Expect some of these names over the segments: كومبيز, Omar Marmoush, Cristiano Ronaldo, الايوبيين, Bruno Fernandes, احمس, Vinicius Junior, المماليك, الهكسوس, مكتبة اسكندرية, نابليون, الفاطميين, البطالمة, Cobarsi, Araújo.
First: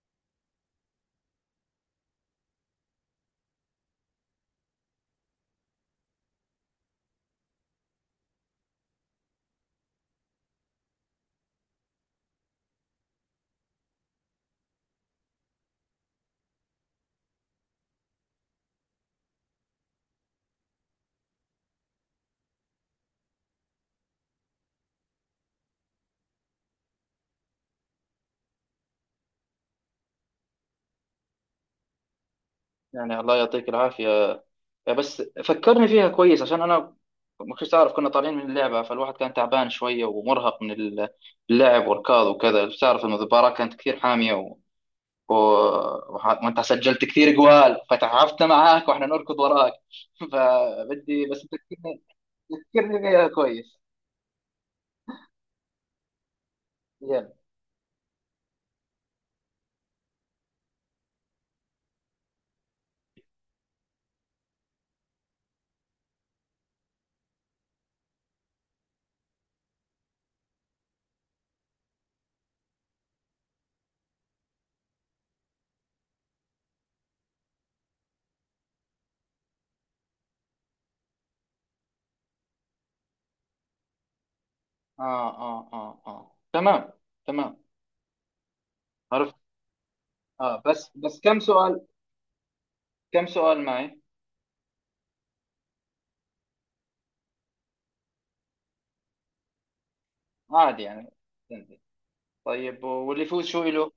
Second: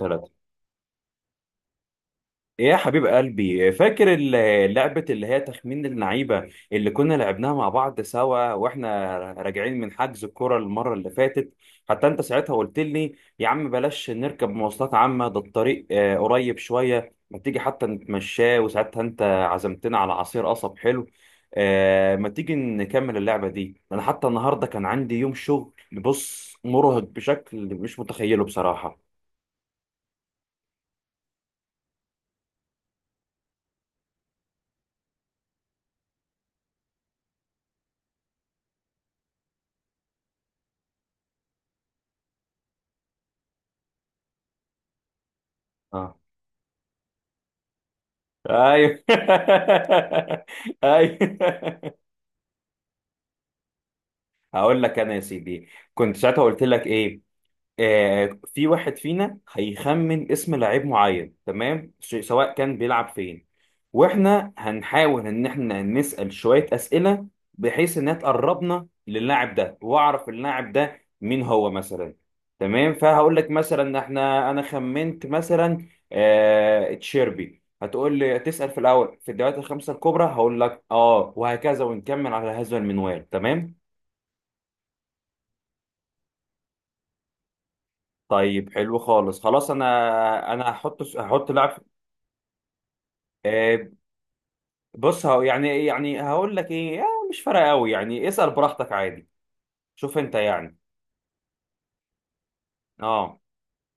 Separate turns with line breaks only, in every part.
ثلاثة. ايه يا حبيب قلبي، فاكر لعبة اللي هي تخمين اللعيبة اللي كنا لعبناها مع بعض سوا واحنا راجعين من حجز الكرة المرة اللي فاتت؟ حتى انت ساعتها قلت لي يا عم بلاش نركب مواصلات عامة، ده الطريق قريب شوية، ما تيجي حتى نتمشاه. وساعتها انت عزمتنا على عصير قصب حلو. ما تيجي نكمل اللعبة دي؟ انا حتى النهاردة كان عندي يوم شغل، بص، مرهق بشكل مش متخيله بصراحة.
يعني الله يعطيك العافية. بس فكرني فيها كويس عشان أنا ما كنتش أعرف كنا طالعين من اللعبة، فالواحد كان تعبان شوية ومرهق من اللعب والركض وكذا. تعرف إن المباراة كانت كثير حامية، و... وأنت سجلت كثير جوال فتعبنا معاك
ايوه
وإحنا نركض وراك. فبدي بس
ايوه.
تذكرني فيها كويس.
هقول لك انا يا سيدي، كنت ساعتها قلت لك ايه.
يلا.
في واحد فينا هيخمن اسم لعيب معين، تمام، سواء كان بيلعب فين، واحنا هنحاول ان احنا نسأل شوية أسئلة بحيث انها تقربنا للاعب ده واعرف اللاعب ده مين هو مثلا. تمام، فهقول لك مثلا، احنا انا خمنت مثلا آه تشيربي، هتقول لي تسأل في الاول في الدوريات الخمسة الكبرى، هقول لك اه، وهكذا ونكمل على هذا المنوال. تمام؟
آه آه آه آه، تمام تمام.
طيب حلو
عرفت.
خالص، خلاص انا انا
بس
هحط
بس
هحط لاعب.
كم سؤال
آه،
معي؟
بص هو يعني هقول لك ايه، يعني مش فارقه قوي، يعني اسال براحتك عادي. شوف انت يعني.
عادي يعني. طيب، واللي
اه.
يفوز شو إله؟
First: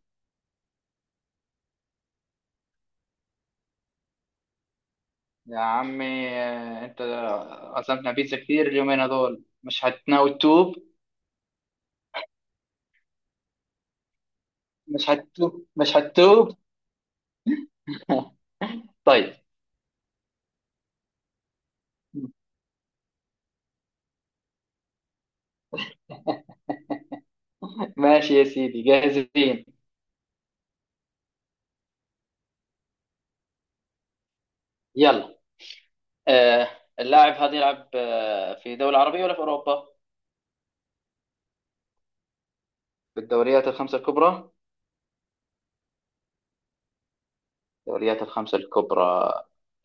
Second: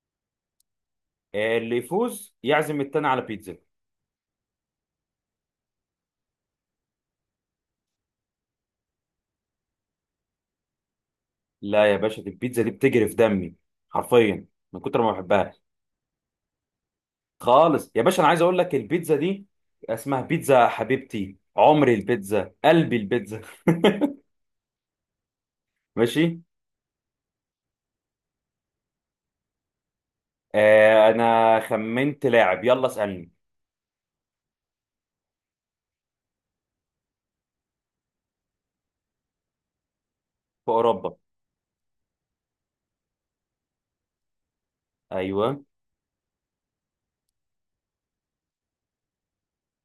اللي يفوز يعزم التاني على بيتزا.
يا عمي، أنت عزمنا بيتزا كتير اليومين هذول، مش هتناوي تتوب؟
لا يا باشا، دي البيتزا دي بتجري في دمي، حرفيا، من كتر
مش
ما بحبها.
هتتوب، مش هتتوب.
خالص يا باشا، انا عايز اقول لك البيتزا
طيب،
دي اسمها بيتزا حبيبتي، عمري البيتزا، قلبي البيتزا. ماشي.
ماشي يا سيدي، جاهزين.
آه، انا خمنت لاعب، يلا اسالني.
يلا. آه اللاعب هذا يلعب في دولة عربية ولا في أوروبا؟
في اوروبا.
في الدوريات الخمسة الكبرى.
ايوه.
الدوريات الخمسة الكبرى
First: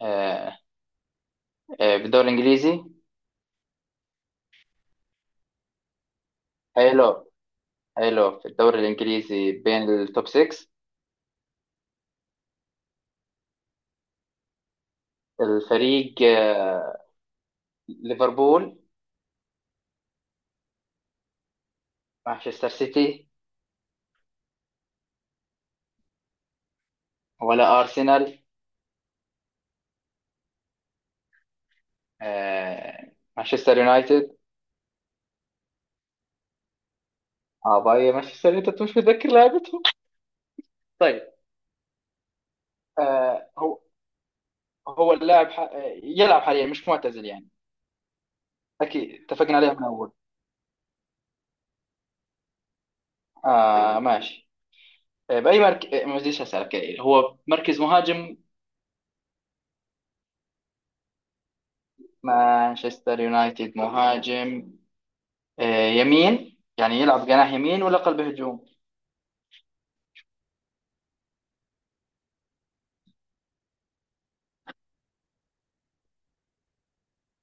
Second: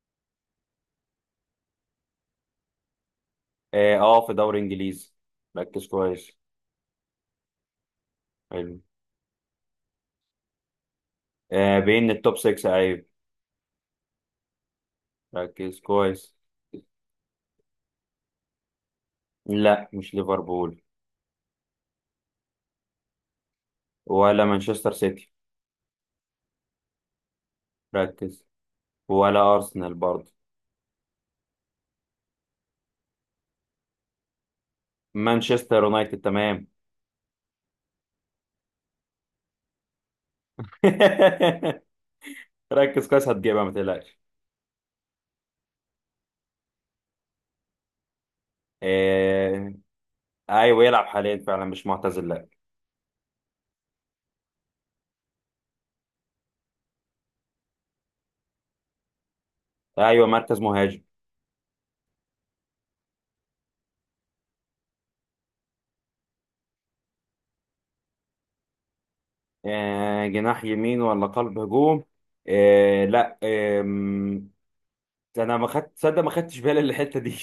آه في الدوري الإنجليزي.
اه، في دوري انجليزي. ركز كويس.
حلو. حلو، في الدوري
حلو،
الإنجليزي بين التوب 6.
بين التوب 6، ايوه. ركز
الفريق
كويس.
ليفربول؟
لا مش ليفربول.
مانشستر سيتي،
ولا مانشستر سيتي.
ولا ارسنال،
ركز. ولا ارسنال برضه.
مانشستر يونايتد.
مانشستر يونايتد، تمام.
اه، باي مانشستر يونايتد، مش متذكر لعبتهم. طيب.
ركز كويس،
آه
هتجيبها ما
هو
تقلقش.
هو اللاعب ح... آه، يلعب حاليا، مش معتزل يعني؟ اكيد اتفقنا
آه،
عليها من اول.
ايوه يلعب حاليا فعلا، مش معتزل، لا.
آه، ماشي. باي مركز ما بديش اسالك، هو مركز مهاجم.
ايوه مركز مهاجم.
مانشستر يونايتد مهاجم. يمين يعني، يلعب جناح يمين ولا قلب هجوم؟
جناح يمين ولا قلب هجوم؟ لا، انا ما خدت، تصدق ما خدتش بالي الحته دي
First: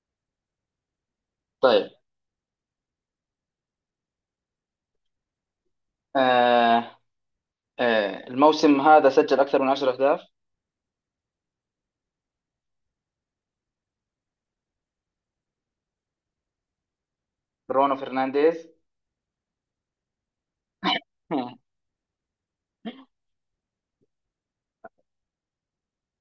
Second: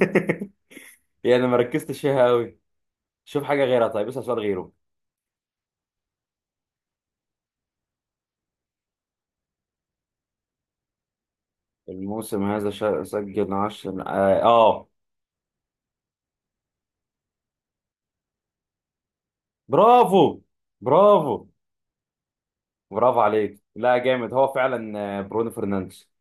يعني ما
طيب.
ركزتش فيها قوي. شوف حاجه غيرها، طيب اسال سؤال غيره.
آه الموسم هذا سجل اكثر من 10 اهداف؟
الموسم هذا سجل 10، اه
برونو فرنانديز.
برافو، برافو. برافو عليك، لا جامد، هو فعلا برونو فرنانديز.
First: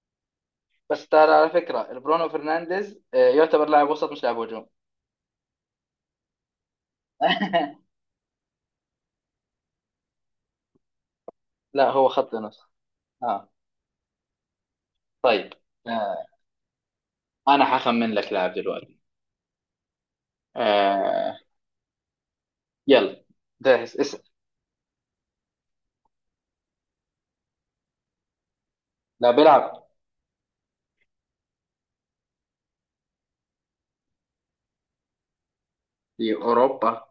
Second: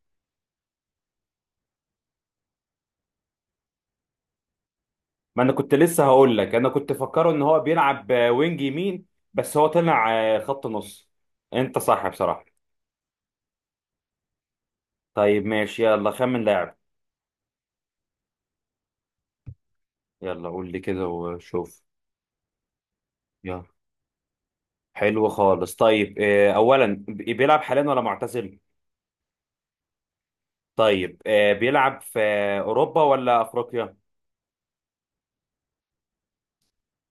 بس ترى، على فكرة برونو فرنانديز يعتبر لاعب وسط مش لاعب هجوم.
ما انا كنت لسه هقول لك، انا كنت فكره ان هو بيلعب وينج يمين، بس هو طلع خط نص. انت
لا،
صح
هو خط
بصراحة.
نص. اه.
طيب
طيب.
ماشي، يلا
آه.
خمن لاعب.
انا حخمن لك لاعب دلوقتي.
يلا قول لي كده
آه.
وشوف.
يلا.
يلا.
جاهز؟ اسأل.
حلو خالص، طيب اولا بيلعب حاليا ولا معتزل؟
لا، بيلعب
طيب بيلعب في اوروبا ولا افريقيا؟
في اوروبا.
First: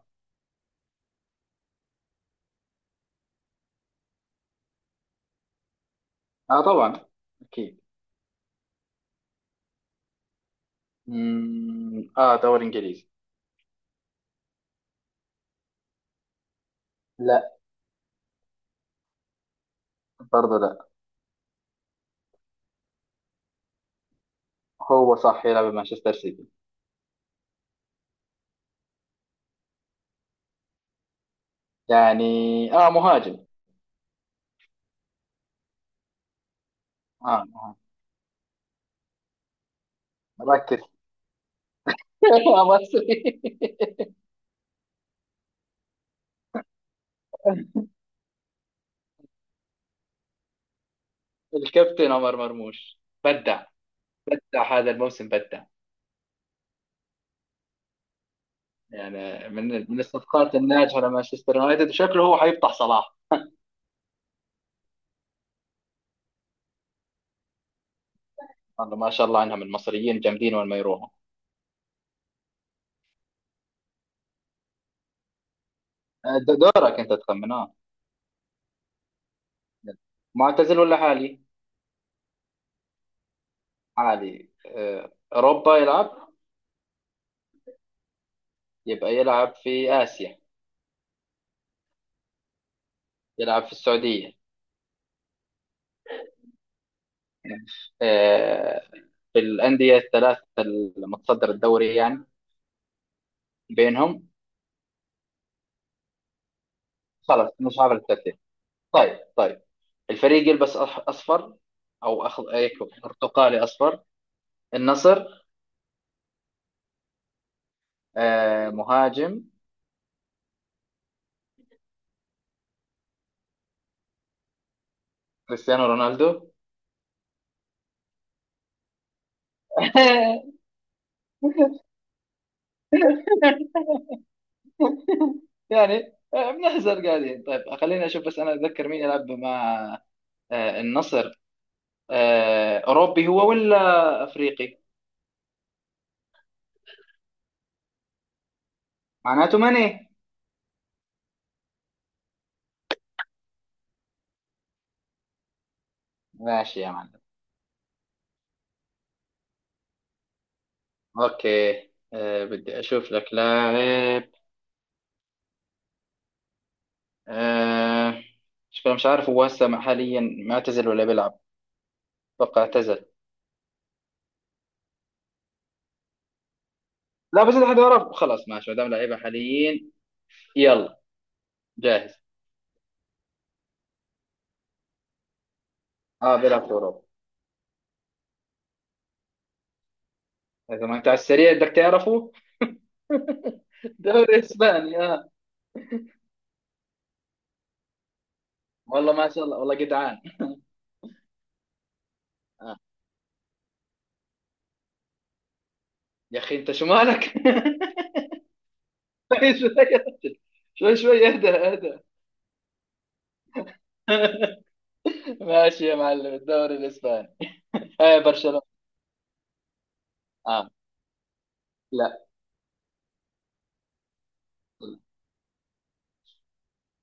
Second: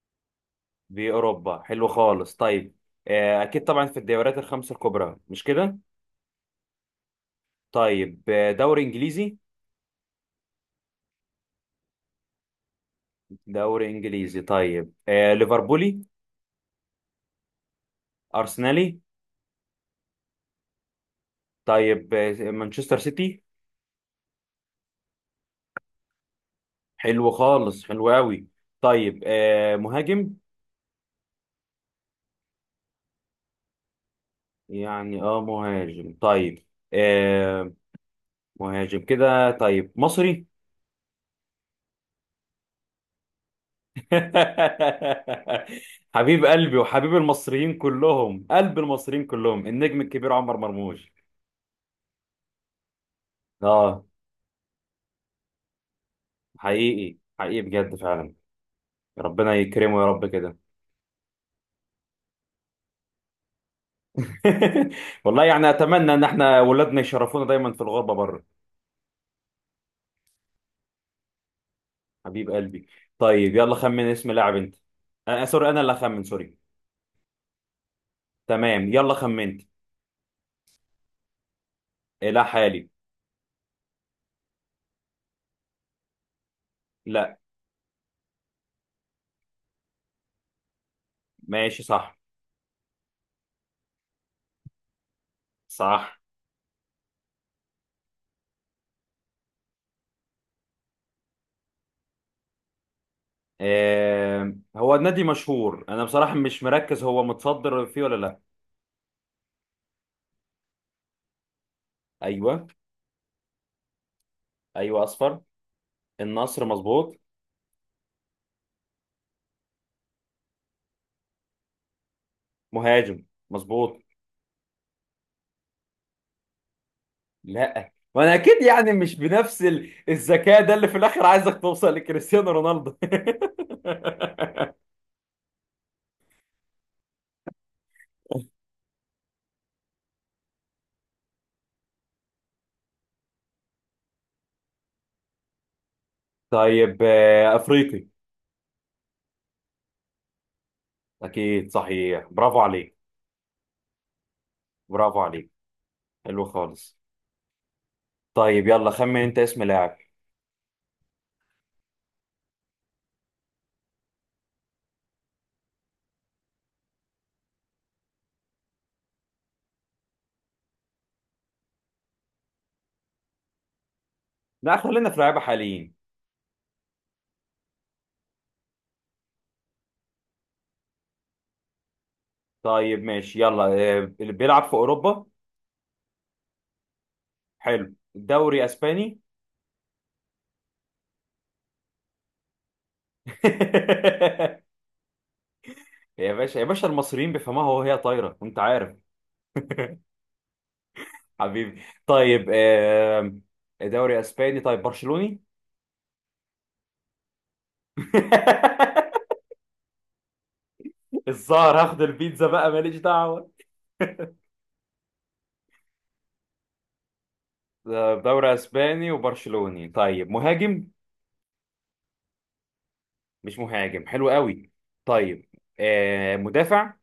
بأوروبا، حلو خالص. طيب أكيد طبعا في الدوريات الخمسة الكبرى، مش كده؟
اه طبعا، اكيد.
طيب دوري إنجليزي.
مم، اه دوري انجليزي.
دوري إنجليزي، طيب ليفربولي؟
لا.
أرسنالي؟
برضه لا.
طيب مانشستر سيتي.
هو صح، يلعب بمانشستر سيتي.
حلو خالص، حلو قوي. طيب مهاجم.
يعني اه مهاجم.
يعني اه مهاجم، طيب.
اه
آه،
مهاجم.
مهاجم كده، طيب مصري.
ركز. مصري.
حبيب قلبي وحبيب المصريين كلهم، قلب المصريين كلهم، النجم الكبير عمر مرموش.
الكابتن عمر مرموش. بدع،
اه،
بدع هذا الموسم، بدع.
حقيقي حقيقي بجد فعلا.
يعني
ربنا
من
يكرمه
من
يا رب
الصفقات
كده.
الناجحه لمانشستر يونايتد، وشكله هو حيفتح صلاح.
والله يعني اتمنى ان احنا ولادنا يشرفونا دايما في الغربه بره.
والله ما شاء الله عنهم، المصريين جامدين وين ما يروحوا.
حبيب قلبي. طيب يلا خمن اسم لاعب انت. آه سوري، انا اللي اخمن، سوري.
دورك انت تخمن، اه.
تمام يلا خمنت.
معتزل ولا حالي؟
لا حالي.
حالي. اوروبا يلعب.
لا.
يبقى يلعب في اسيا.
ماشي صح.
يلعب في السعوديه.
صح.
آه، في الانديه الثلاث المتصدر الدوري يعني. بينهم.
آه، هو النادي مشهور، انا بصراحه مش مركز هو
خلاص، مش
متصدر
عارف
فيه ولا
الترتيب.
لا.
طيب. طيب، الفريق يلبس اصفر، او
ايوه.
أيكو، برتقالي اصفر.
ايوه
النصر.
اصفر. النصر، مظبوط.
مهاجم.
مهاجم، مظبوط.
كريستيانو رونالدو.
لا ما انا اكيد يعني مش بنفس الذكاء ده اللي في الاخر عايزك توصل لكريستيانو رونالدو.
يعني بنحزر قاعدين. طيب، خليني اشوف بس انا اتذكر مين يلعب مع النصر. اوروبي هو ولا افريقي؟
طيب افريقي.
معناته ماني.
اكيد صحيح، برافو عليك. برافو عليك. حلو
ماشي يا
خالص.
معلم.
طيب يلا خمن انت اسم لاعب.
اوكي. بدي اشوف لك لاعب. آه، مش عارف هو هسه حاليا معتزل ولا بيلعب. اتوقع اعتزل.
لا خلينا في لعيبه حاليين.
لا بس اذا حدا عرف خلاص، ماشي، ما دام لعيبه حاليين. يلا، جاهز.
طيب ماشي، يلا اللي بيلعب في اوروبا.
اه بيلعب في اوروبا.
حلو، دوري اسباني.
اذا ما انت على السريع بدك تعرفه. دوري اسباني، اه.
يا باشا يا باشا، المصريين بيفهموها وهي طايره انت عارف.
والله ما شاء الله، والله جدعان.
حبيبي. طيب
آه.
دوري اسباني، طيب برشلوني.
يا اخي انت شو مالك؟ شوي شوي، شوي شوي، اهدى
الظاهر
اهدى.
هاخد البيتزا بقى، ماليش دعوة.
ماشي يا معلم، الدوري الاسباني.
ده
اي
دوري
برشلونة.
اسباني وبرشلوني، طيب
اه.
مهاجم.
لا.
مش مهاجم، حلو قوي. طيب آه مدافع.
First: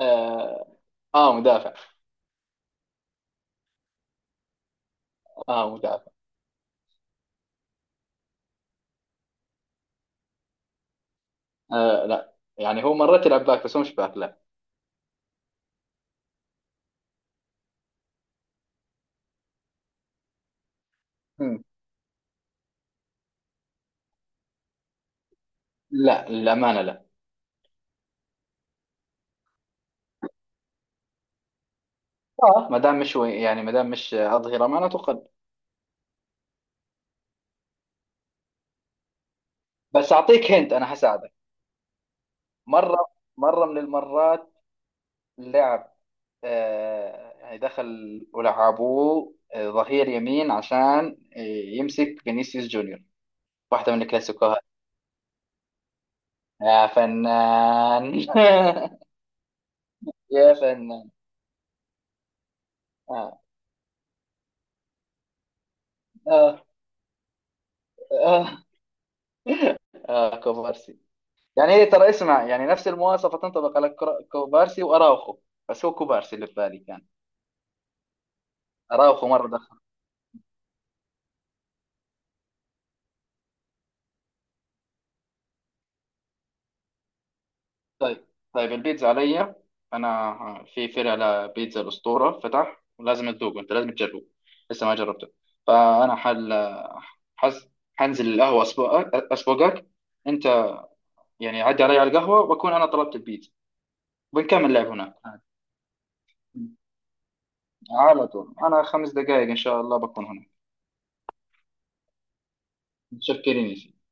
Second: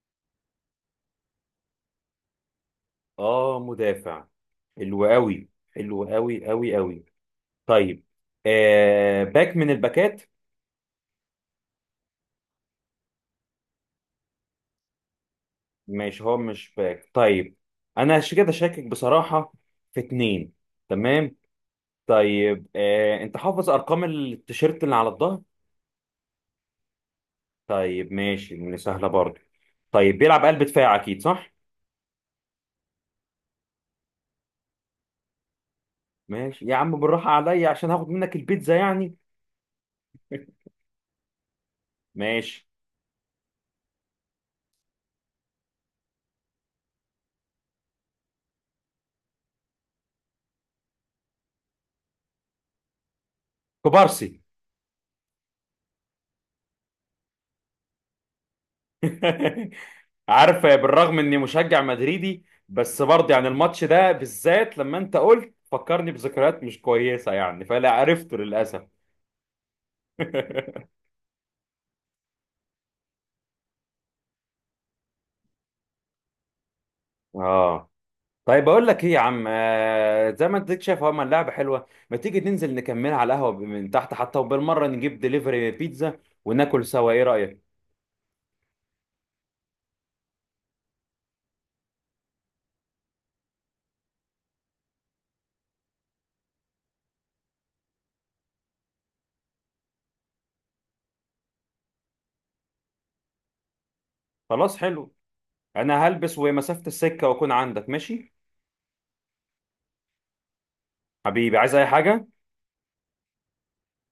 اه، مدافع.
اه مدافع. حلو قوي،
اه
حلو
مدافع.
قوي قوي قوي. طيب باك من الباكات.
لا يعني هو مرات يلعب باك، بس هو مش باك، لا.
ماشي هو مش باك، طيب. انا عشان كده شاكك بصراحة في اتنين، تمام.
مم.
طيب آه، انت حافظ ارقام التيشيرت اللي على الظهر؟
لا للامانه، لا.
طيب ماشي، من سهلة برضه. طيب بيلعب قلب دفاع أكيد صح؟
اه، ما دام مش يعني ما دام مش اظهره، معناته قلب.
ماشي يا عم، بالراحة عليا عشان هاخد منك البيتزا يعني.
بس اعطيك هنت انا حساعدك.
ماشي.
مره، مره من المرات، لعب يعني دخل ولعبوه ظهير يمين عشان يمسك فينيسيوس جونيور، واحدة من
كوبارسي.
الكلاسيكوهات. يا فنان. يا
عارف،
فنان.
بالرغم إني مشجع مدريدي بس برضه
آه.
يعني الماتش ده بالذات لما أنت قلت فكرني بذكريات
آه.
مش كويسة يعني، فلا عرفته
آه.
للأسف.
كوبارسي. يعني هي ترى، اسمع، يعني نفس المواصفة تنطبق على كوبارسي وأراوخو، بس هو كوبارسي اللي في بالي كان.
اه. طيب اقول لك ايه يا
أراوخو
عم،
مرة.
زي ما انت شايف اهو، اللعبه حلوه، ما تيجي ننزل نكملها على القهوه من تحت حتى، وبالمره نجيب دليفري بيتزا وناكل سوا، ايه رايك؟
طيب. طيب، البيتزا عليا. انا في فرع لبيتزا الاسطوره فتح، ولازم تدوقه، انت لازم تجربه، لسه ما جربته. فانا حز... حنزل القهوه اسبوعك، اسبوعك انت، يعني عدي علي على القهوه، واكون انا طلبت البيتزا، بنكمل
خلاص
لعب
حلو.
هناك عادي.
انا هلبس، ومسافة السكة واكون عندك،
على
ماشي؟
طول انا 5 دقائق ان شاء الله بكون هناك.
حبيبي، عايز اي حاجة؟
متشكرين يا سيدي.